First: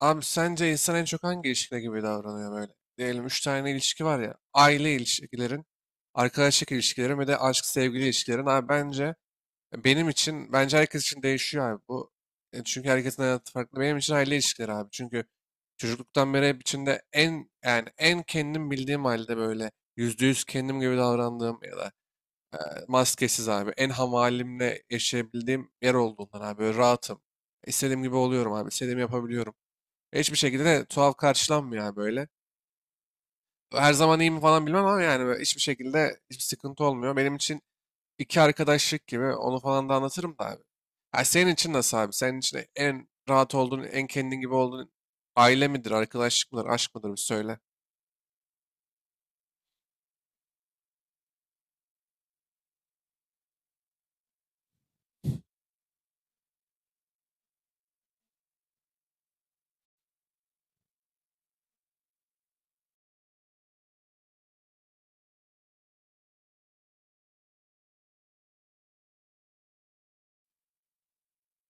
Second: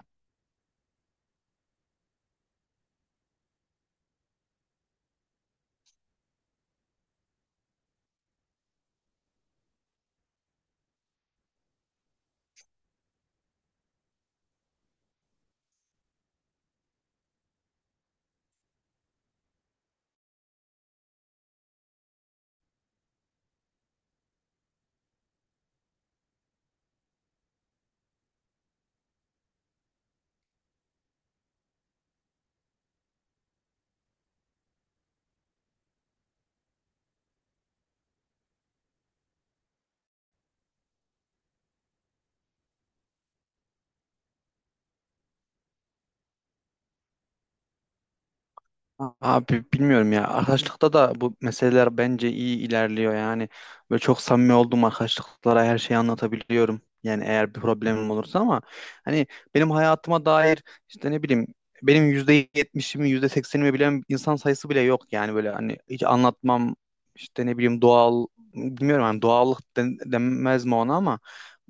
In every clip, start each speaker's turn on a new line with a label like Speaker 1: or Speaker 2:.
Speaker 1: Abi sence insan en çok hangi ilişkide gibi davranıyor böyle? Diyelim üç tane ilişki var ya. Aile ilişkilerin, arkadaşlık ilişkilerin ve de aşk sevgili ilişkilerin. Abi bence benim için, bence herkes için değişiyor abi bu. Çünkü herkesin hayatı farklı. Benim için aile ilişkileri abi. Çünkü çocukluktan beri hep içinde en kendim bildiğim halde böyle %100 kendim gibi davrandığım ya da e, maskesiz abi. En hamalimle yaşayabildiğim yer olduğundan abi. Böyle rahatım. İstediğim gibi oluyorum abi. İstediğimi yapabiliyorum. Hiçbir şekilde de tuhaf karşılanmıyor yani böyle. Her zaman iyi mi falan bilmem ama yani böyle hiçbir şekilde hiçbir sıkıntı olmuyor. Benim için iki arkadaşlık gibi onu falan da anlatırım da abi. Ha, senin için nasıl abi? Senin için en rahat olduğun, en kendin gibi olduğun aile midir, arkadaşlık mıdır, aşk mıdır bir söyle.
Speaker 2: Abi bilmiyorum ya. Arkadaşlıkta da bu meseleler bence iyi ilerliyor. Yani böyle çok samimi olduğum arkadaşlıklara her şeyi anlatabiliyorum. Yani eğer bir problemim olursa ama hani benim hayatıma dair işte ne bileyim benim %70'imi, %80'imi bilen insan sayısı bile yok. Yani böyle hani hiç anlatmam işte ne bileyim doğal, bilmiyorum hani doğallık denmez mi ona ama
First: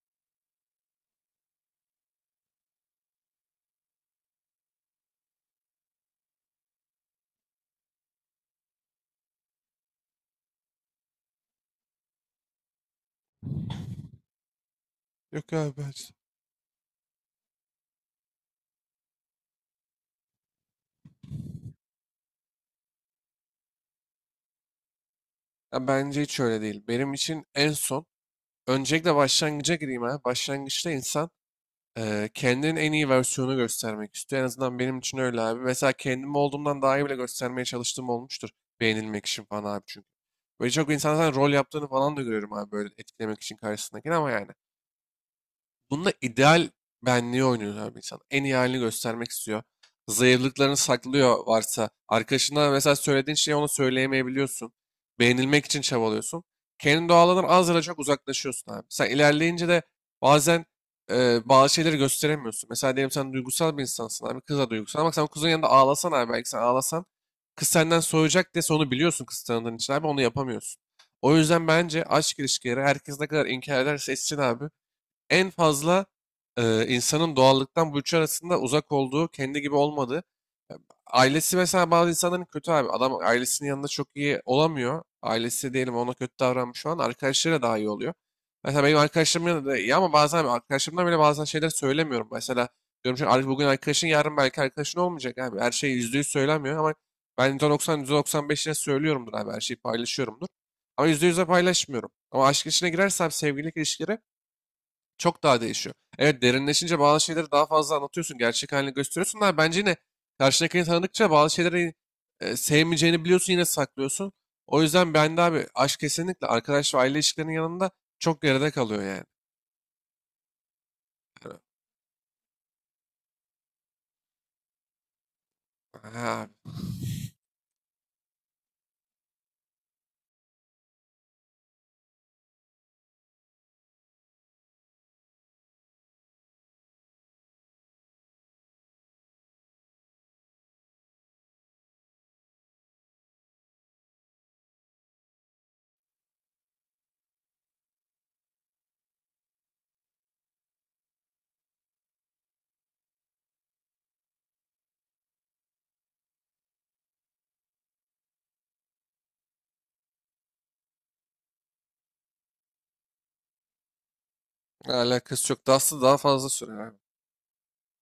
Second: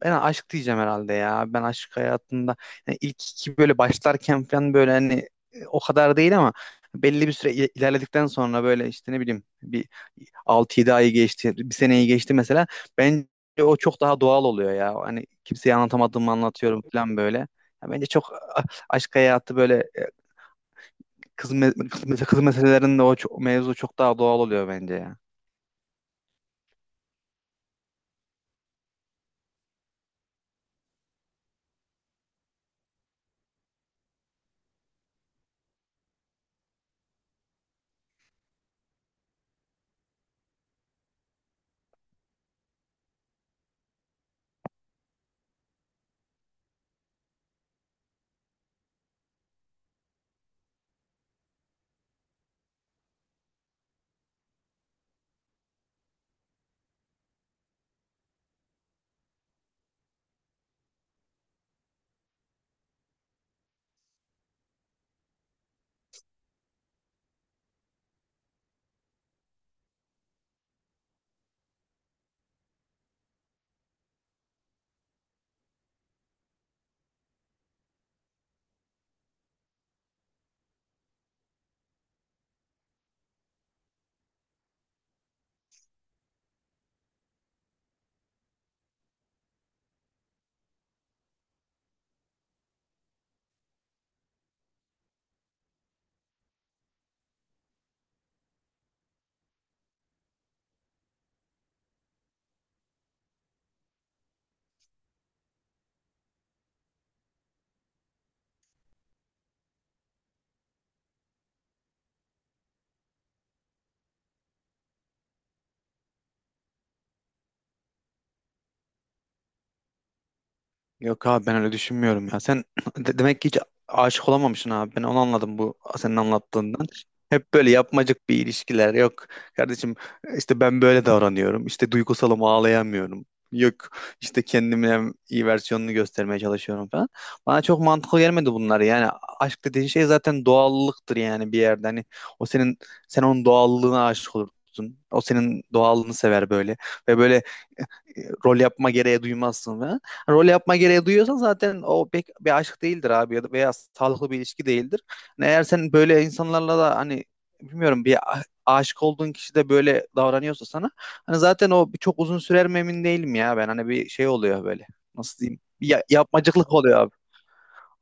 Speaker 2: ben aşk diyeceğim herhalde ya. Ben aşk hayatında yani ilk iki böyle başlarken falan böyle hani o kadar değil ama belli bir süre ilerledikten sonra böyle işte ne bileyim bir 6-7 ayı geçti, bir seneyi geçti mesela. Bence o çok daha doğal oluyor ya. Hani
Speaker 1: Yok
Speaker 2: kimseye
Speaker 1: abi ben.
Speaker 2: anlatamadığımı anlatıyorum falan böyle. Ya bence çok aşk hayatı böyle, kız meselelerinde mevzu çok daha doğal oluyor bence ya.
Speaker 1: Ya bence hiç öyle değil. Benim için en son, öncelikle başlangıca gireyim ha. Başlangıçta insan, kendinin en iyi versiyonu göstermek istiyor. En azından benim için öyle abi. Mesela kendim olduğumdan daha iyi bile göstermeye çalıştığım olmuştur. Beğenilmek için falan abi çünkü. Böyle çok insan zaten rol yaptığını falan da görüyorum abi böyle etkilemek için karşısındakini ama yani. Bunda ideal benliği oynuyor abi insan. En iyi halini göstermek istiyor. Zayıflıklarını saklıyor varsa. Arkadaşına mesela söylediğin şeyi ona söyleyemeyebiliyorsun. Beğenilmek için çabalıyorsun. Kendi doğalından az ya da çok uzaklaşıyorsun abi. Sen ilerleyince de bazen bazı şeyleri gösteremiyorsun. Mesela diyelim sen duygusal bir insansın abi. Kız da duygusal. Ama sen kızın yanında ağlasan abi, belki sen ağlasan kız senden soğuyacak diye onu biliyorsun kız tanıdığın için abi. Onu yapamıyorsun. O yüzden bence aşk ilişkileri herkes ne kadar inkar ederse etsin abi en fazla insanın doğallıktan bu üçü arasında uzak olduğu, kendi gibi olmadığı. Ailesi mesela bazı insanların kötü abi. Adam ailesinin yanında çok iyi olamıyor. Ailesi diyelim ona kötü davranmış şu an. Arkadaşlarıyla daha iyi oluyor. Mesela benim arkadaşlarımın yanında da iyi ama bazen arkadaşlarımdan bile bazen şeyler söylemiyorum. Mesela diyorum ki bugün arkadaşın yarın belki arkadaşın olmayacak abi. Her şey %100 söylemiyor ama ben %90, %95'ine söylüyorumdur abi. Her şeyi paylaşıyorumdur. Ama %100'e paylaşmıyorum. Ama aşk içine girersem sevgililik ilişkileri çok daha değişiyor. Evet derinleşince bazı şeyleri daha fazla anlatıyorsun. Gerçek halini gösteriyorsun da bence yine karşındakini tanıdıkça bazı şeyleri sevmeyeceğini biliyorsun yine saklıyorsun. O yüzden ben de abi aşk kesinlikle arkadaş ve aile ilişkilerinin yanında çok geride kalıyor yani.
Speaker 2: Yok abi ben öyle düşünmüyorum ya. Sen demek ki hiç aşık olamamışsın abi. Ben onu anladım bu
Speaker 1: Yani,
Speaker 2: senin
Speaker 1: ha,
Speaker 2: anlattığından. Hep böyle yapmacık bir ilişkiler. Yok kardeşim, işte ben böyle davranıyorum. İşte duygusalım, ağlayamıyorum. Yok, işte kendimin en iyi versiyonunu göstermeye çalışıyorum falan. Bana çok mantıklı gelmedi bunlar. Yani aşk dediğin şey zaten doğallıktır yani bir yerde. Hani o senin sen onun doğallığına aşık olursun. O senin doğallığını sever böyle. Ve böyle rol yapma gereği duymazsın falan. Hani rol yapma gereği duyuyorsan zaten o pek bir aşk değildir abi, ya da veya sağlıklı bir ilişki değildir. Hani eğer sen böyle insanlarla da hani bilmiyorum, bir aşık olduğun kişi de böyle davranıyorsa sana hani zaten o bir çok uzun sürer mi emin değilim ya, ben hani bir şey oluyor böyle, nasıl
Speaker 1: alakası
Speaker 2: diyeyim,
Speaker 1: yok.
Speaker 2: bir
Speaker 1: Dust'ı daha fazla
Speaker 2: yapmacıklık
Speaker 1: sürer abi.
Speaker 2: oluyor abi.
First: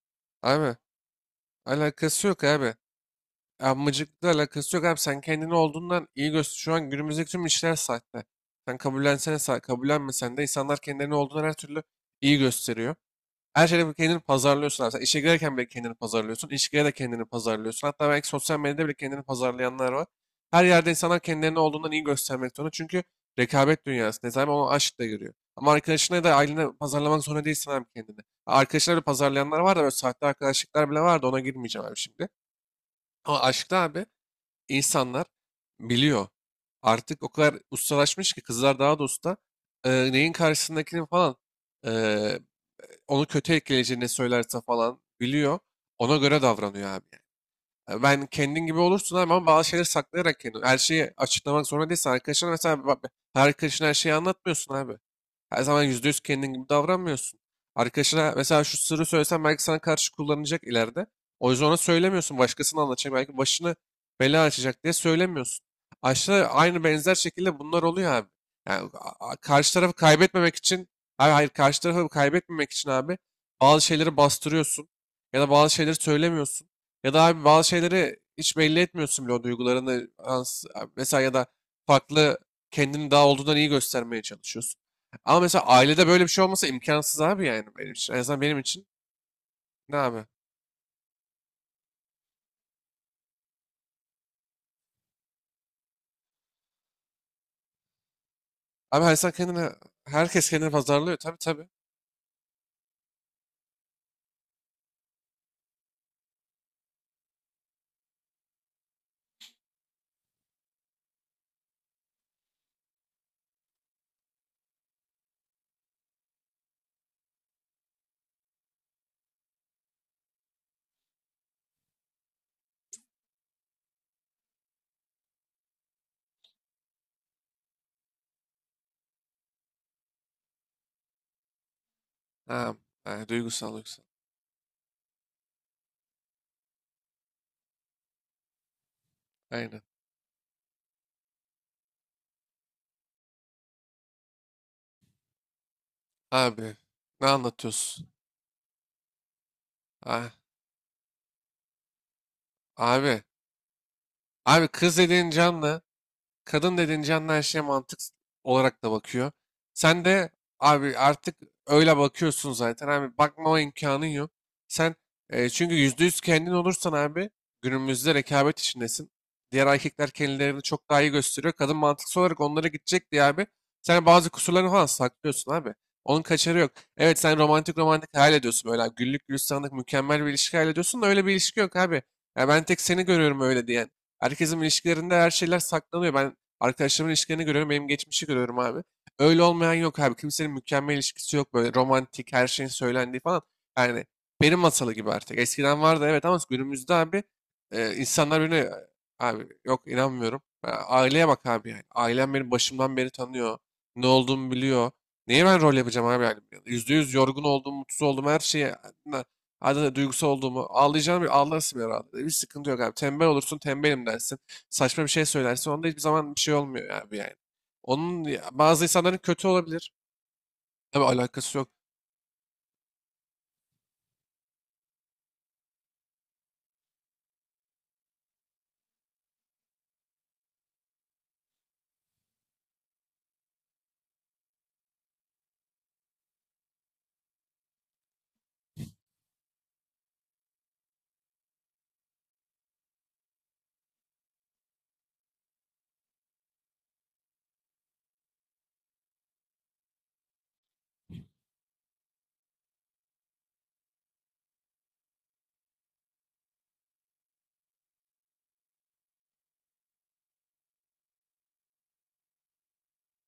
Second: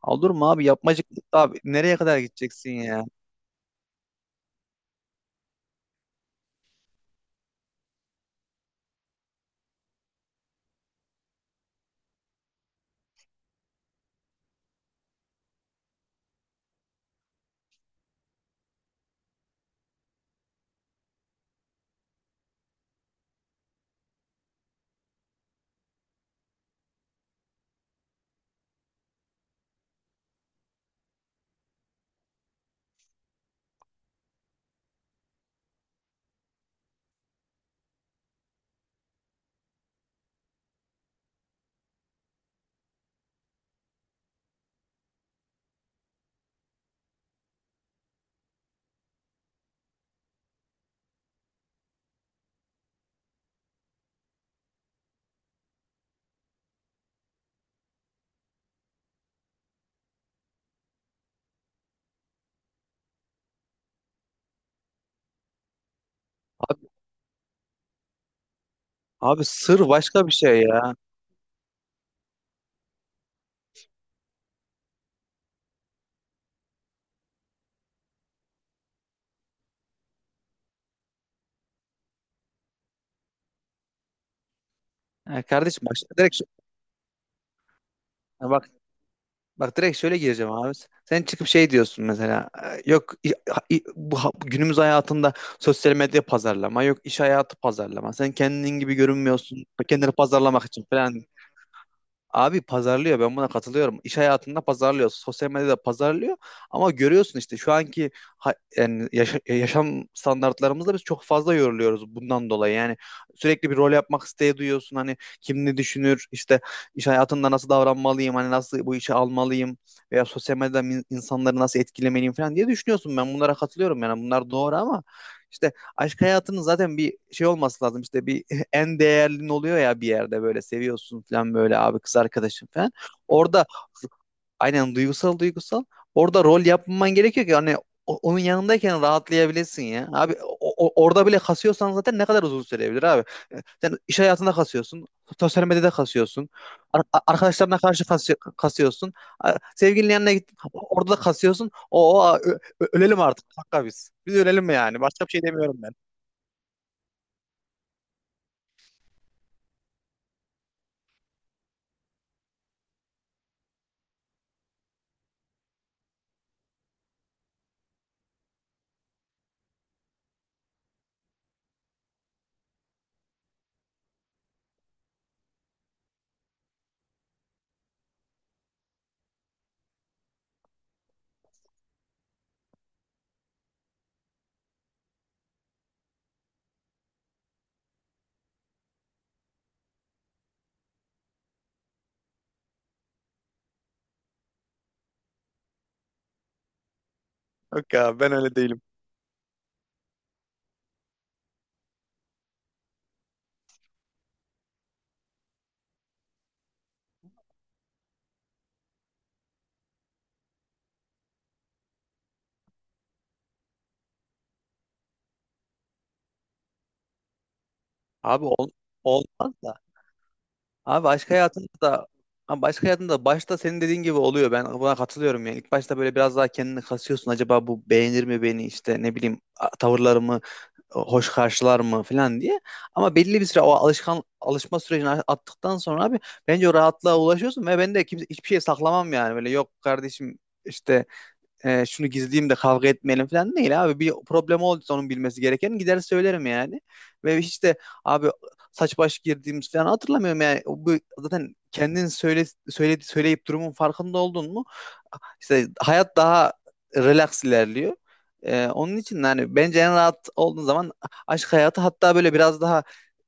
Speaker 2: Olur mu abi,
Speaker 1: Abi
Speaker 2: yapmacıklık abi nereye kadar
Speaker 1: alakası yok
Speaker 2: gideceksin
Speaker 1: abi.
Speaker 2: ya?
Speaker 1: Amıcıkla alakası yok abi. Sen kendini olduğundan iyi göster. Şu an günümüzdeki tüm işler sahte. Sen kabullensene sahte. Kabullenmesen de insanlar kendilerini olduğundan her türlü iyi gösteriyor. Her şeyde kendini pazarlıyorsun abi. Sen işe girerken bile kendini pazarlıyorsun. İş girer de kendini pazarlıyorsun. Hatta belki sosyal medyada bile kendini pazarlayanlar var. Her yerde insanlar kendilerini olduğundan iyi göstermek zorunda. Çünkü rekabet dünyası. Ne zaman ona aşk da giriyor. Ama arkadaşına da ailene pazarlamak zorunda değilsin abi kendini. Arkadaşlar da pazarlayanlar var da böyle sahte arkadaşlıklar bile var da ona girmeyeceğim abi şimdi. Ama aşkta abi insanlar biliyor. Artık o kadar ustalaşmış ki kızlar daha da usta. Neyin karşısındakini falan. e, onu kötü etkileyeceğini söylerse falan biliyor. Ona göre davranıyor abi yani. Ben kendin gibi olursun abi ama bazı şeyleri saklayarak kendin. Her şeyi açıklamak zorunda değilsin. Arkadaşına mesela bak, her arkadaşına her şeyi anlatmıyorsun abi. Her zaman %100 kendin gibi davranmıyorsun. Arkadaşına mesela şu sırrı söylesen belki sana karşı kullanacak ileride. O yüzden ona söylemiyorsun. Başkasına anlatacak. Belki başını bela açacak diye söylemiyorsun. Aşağı aynı
Speaker 2: Abi,
Speaker 1: benzer şekilde bunlar oluyor abi. Yani
Speaker 2: abi
Speaker 1: karşı
Speaker 2: sır
Speaker 1: tarafı
Speaker 2: başka bir
Speaker 1: kaybetmemek
Speaker 2: şey
Speaker 1: için,
Speaker 2: ya.
Speaker 1: hayır, hayır karşı tarafı kaybetmemek için abi bazı şeyleri bastırıyorsun ya da bazı şeyleri söylemiyorsun. Ya da abi bazı şeyleri hiç belli etmiyorsun bile o duygularını. Mesela ya da farklı kendini daha olduğundan iyi göstermeye çalışıyorsun. Ama
Speaker 2: Ya
Speaker 1: mesela
Speaker 2: kardeşim,
Speaker 1: ailede
Speaker 2: başka
Speaker 1: böyle bir
Speaker 2: direkt
Speaker 1: şey olmasa imkansız abi yani benim için. En azından
Speaker 2: ya
Speaker 1: benim
Speaker 2: bak
Speaker 1: için.
Speaker 2: Bak
Speaker 1: Ne
Speaker 2: direkt şöyle
Speaker 1: abi?
Speaker 2: gireceğim abi. Sen çıkıp şey diyorsun mesela. Yok, günümüz hayatında sosyal medya pazarlama, yok iş hayatı pazarlama. Sen kendin gibi
Speaker 1: Abi her insan
Speaker 2: görünmüyorsun.
Speaker 1: kendini,
Speaker 2: Kendini
Speaker 1: herkes
Speaker 2: pazarlamak
Speaker 1: kendini
Speaker 2: için
Speaker 1: pazarlıyor.
Speaker 2: falan.
Speaker 1: Tabii tabii.
Speaker 2: Abi pazarlıyor, ben buna katılıyorum. İş hayatında pazarlıyor, sosyal medyada pazarlıyor ama görüyorsun işte şu anki yani yaşam standartlarımızda biz çok fazla yoruluyoruz bundan dolayı. Yani sürekli bir rol yapmak isteği duyuyorsun, hani kim ne düşünür, işte iş hayatında nasıl davranmalıyım, hani nasıl bu işe almalıyım veya sosyal medyada insanları nasıl etkilemeliyim falan diye düşünüyorsun. Ben bunlara katılıyorum yani, bunlar doğru ama işte aşk hayatının zaten bir şey olması lazım, işte bir en değerlin oluyor ya bir yerde, böyle seviyorsun falan böyle abi, kız arkadaşın
Speaker 1: Ha,
Speaker 2: falan.
Speaker 1: ha,
Speaker 2: Orada
Speaker 1: duygusal duygusal.
Speaker 2: aynen, duygusal duygusal. Orada rol yapman gerekiyor ki hani onun yanındayken
Speaker 1: Aynen.
Speaker 2: rahatlayabilesin ya. Abi orada bile kasıyorsan zaten ne kadar uzun sürebilir abi. Sen iş hayatında kasıyorsun. Sosyal medyada kasıyorsun.
Speaker 1: Abi ne
Speaker 2: Arkadaşlarına karşı
Speaker 1: anlatıyorsun?
Speaker 2: kasıyorsun. Sevgilinin
Speaker 1: Ha,
Speaker 2: yanına git. Orada da kasıyorsun. Ölelim
Speaker 1: abi.
Speaker 2: artık. Hakka biz. Biz
Speaker 1: Abi
Speaker 2: ölelim
Speaker 1: kız
Speaker 2: yani. Başka
Speaker 1: dediğin
Speaker 2: bir şey demiyorum
Speaker 1: canlı.
Speaker 2: ben.
Speaker 1: Kadın dediğince canlı her şeye mantık olarak da bakıyor. Sen de abi artık öyle bakıyorsun zaten abi bakmama imkanın yok. Sen çünkü %100 kendin olursan abi günümüzde rekabet içindesin. Diğer erkekler kendilerini çok daha iyi gösteriyor. Kadın mantıksal olarak onlara gidecek diye abi. Sen bazı kusurlarını falan saklıyorsun abi. Onun kaçarı yok. Evet sen romantik romantik hayal ediyorsun böyle abi. Güllük gülistanlık mükemmel bir ilişki hayal ediyorsun da öyle bir ilişki yok abi. Ya ben tek seni görüyorum öyle diyen. Herkesin ilişkilerinde her şeyler saklanıyor. Ben arkadaşlarımın ilişkilerini görüyorum. Benim geçmişi görüyorum abi. Öyle olmayan yok abi. Kimsenin mükemmel ilişkisi yok. Böyle romantik her şeyin söylendiği falan. Yani benim masalı gibi artık. Eskiden vardı evet ama günümüzde abi
Speaker 2: Yok ya, ben
Speaker 1: insanlar
Speaker 2: öyle
Speaker 1: birbirine.
Speaker 2: değilim.
Speaker 1: Abi yok inanmıyorum. Ya aileye bak abi yani. Ailem beni başımdan beri tanıyor. Ne olduğumu biliyor. Neye ben rol yapacağım abi yani? Yüzde yüz yorgun olduğum, mutsuz olduğum her şeyi, hadi duygusal olduğumu ağlayacağım bir ağlarsın herhalde. Bir sıkıntı yok abi. Tembel olursun tembelim dersin, saçma bir şey söylersin. Onda hiçbir zaman bir şey olmuyor abi yani. Onun ya-
Speaker 2: Abi ol-
Speaker 1: bazı insanların kötü
Speaker 2: olmaz da.
Speaker 1: olabilir. Tabii
Speaker 2: Abi başka
Speaker 1: alakası
Speaker 2: hayatında
Speaker 1: yok.
Speaker 2: da Abi başka hayatında da başta senin dediğin gibi oluyor. Ben buna katılıyorum yani. İlk başta böyle biraz daha kendini kasıyorsun. Acaba bu beğenir mi beni, işte ne bileyim, tavırlarımı hoş karşılar mı falan diye. Ama belli bir süre o alışma sürecini attıktan sonra abi bence o rahatlığa ulaşıyorsun ve ben de kimse hiçbir şey saklamam yani. Böyle yok kardeşim, işte şunu gizleyeyim de kavga etmeyelim falan değil abi. Bir problem olduysa onun bilmesi gereken, gider söylerim yani. Ve hiç de abi saç baş girdiğimiz falan hatırlamıyorum yani. Bu zaten kendin söyleyip durumun farkında oldun mu? İşte hayat daha relax ilerliyor. Onun için yani bence en rahat olduğun zaman aşk hayatı, hatta böyle biraz daha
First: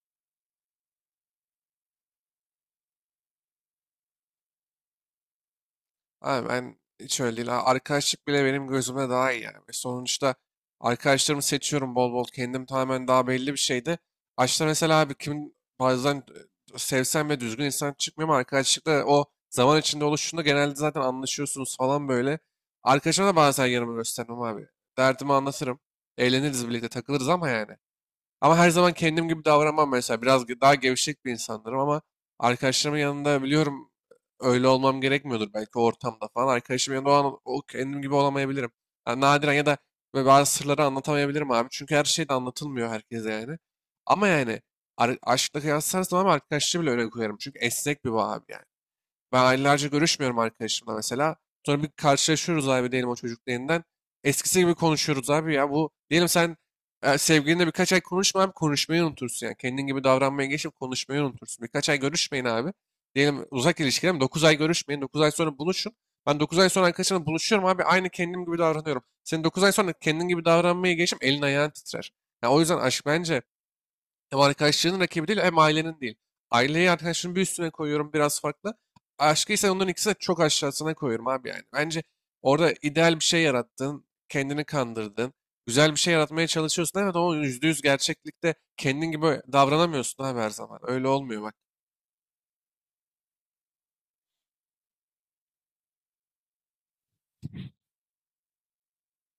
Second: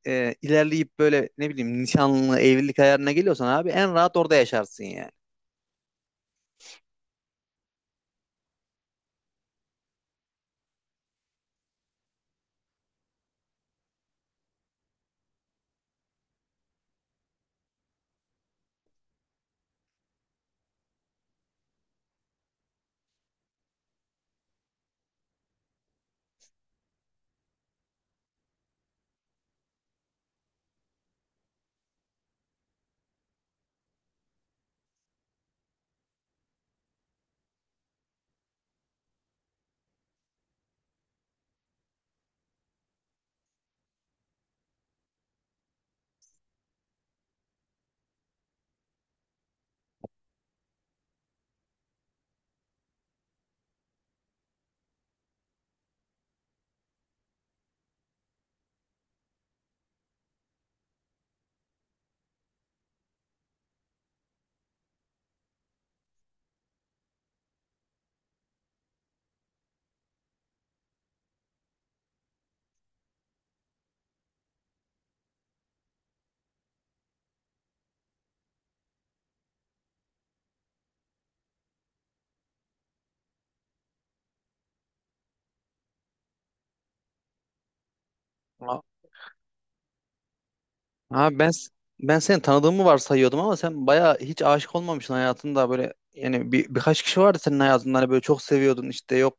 Speaker 2: ilerleyip böyle ne bileyim nişanlı, evlilik ayarına geliyorsan abi en rahat orada yaşarsın yani.
Speaker 1: Abi ben hiç öyle değil. Ha, arkadaşlık bile benim gözümde daha iyi yani. Sonuçta arkadaşlarımı seçiyorum bol bol. Kendim tamamen daha belli bir şeydi. Açta mesela abi kim bazen sevsem ve düzgün insan çıkmıyor ama arkadaşlıkta o zaman içinde oluştuğunda genelde zaten anlaşıyorsunuz falan böyle. Arkadaşıma da bazen yanımı göstermem abi. Derdimi anlatırım. Eğleniriz birlikte takılırız ama yani. Ama her zaman kendim gibi davranmam mesela. Biraz daha gevşek bir insanlarım ama arkadaşlarımın yanında biliyorum öyle olmam gerekmiyordur belki o ortamda falan. Arkadaşımın yanında o an o kendim gibi olamayabilirim. Yani nadiren ya da böyle bazı sırları anlatamayabilirim abi. Çünkü her şey de anlatılmıyor herkese yani. Ama yani aşkla kıyaslarsan ama arkadaşlığı bile öyle koyarım. Çünkü esnek bir bağ abi yani. Ben aylarca görüşmüyorum arkadaşımla mesela. Sonra bir karşılaşıyoruz abi diyelim o çocukla yeniden. Eskisi gibi konuşuyoruz abi ya. Bu diyelim sen sevgilinle birkaç ay konuşma abi konuşmayı unutursun yani. Kendin gibi davranmaya geçip konuşmayı unutursun. Birkaç ay görüşmeyin abi. Diyelim uzak ilişkiler mi? 9 ay görüşmeyin. 9 ay sonra buluşun. Ben 9 ay sonra arkadaşımla buluşuyorum abi. Aynı kendim gibi davranıyorum. Senin 9 ay sonra kendin gibi davranmaya geçip elin ayağın titrer. Ya o yüzden aşk bence hem arkadaşlarının rakibi değil hem ailenin değil. Aileyi arkadaşının bir üstüne koyuyorum biraz farklı. Aşkı ise onların ikisini de çok aşağısına koyuyorum abi yani. Bence orada ideal bir şey yarattın, kendini kandırdın, güzel bir şey yaratmaya çalışıyorsun. Evet ama yüzde yüz gerçeklikte kendin gibi davranamıyorsun abi her zaman. Öyle
Speaker 2: Abi
Speaker 1: olmuyor
Speaker 2: ben
Speaker 1: bak.
Speaker 2: s- ben seni tanıdığımı varsayıyordum ama sen bayağı hiç aşık olmamışsın hayatında. Böyle yani birkaç kişi vardı senin hayatında hani böyle çok seviyordun, işte yok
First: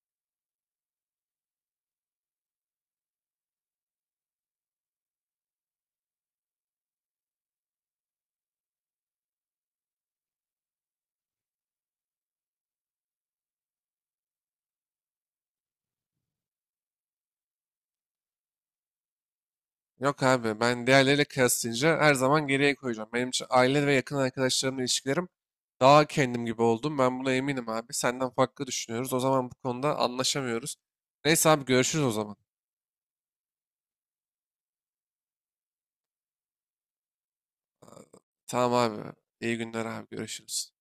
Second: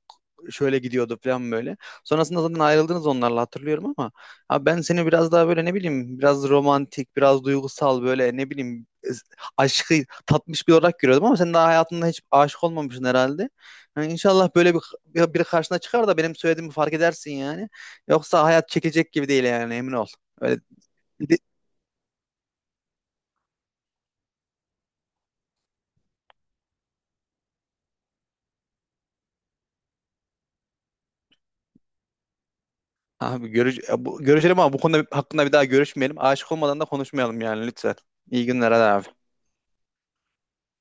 Speaker 2: şöyle gidiyordu falan böyle. Sonrasında zaten ayrıldınız onlarla, hatırlıyorum ama abi ben seni biraz daha böyle ne bileyim, biraz romantik, biraz duygusal, böyle ne bileyim, aşkı tatmış bir olarak görüyordum ama sen daha hayatında hiç aşık olmamışsın herhalde. Yani inşallah böyle biri karşına çıkar da benim söylediğimi fark edersin yani. Yoksa hayat çekecek gibi değil yani, emin ol.
Speaker 1: Yok abi
Speaker 2: Öyle.
Speaker 1: ben diğerleriyle kıyaslayınca her zaman geriye koyacağım. Benim için aile ve yakın arkadaşlarımla ilişkilerim daha kendim gibi oldum. Ben buna eminim abi. Senden farklı düşünüyoruz. O zaman bu konuda anlaşamıyoruz. Neyse abi görüşürüz o zaman.
Speaker 2: Abi görüşelim ama bu konuda hakkında bir daha görüşmeyelim. Aşık olmadan da konuşmayalım yani lütfen. İyi günler
Speaker 1: Tamam
Speaker 2: hadi
Speaker 1: abi.
Speaker 2: abi.
Speaker 1: İyi günler abi. Görüşürüz.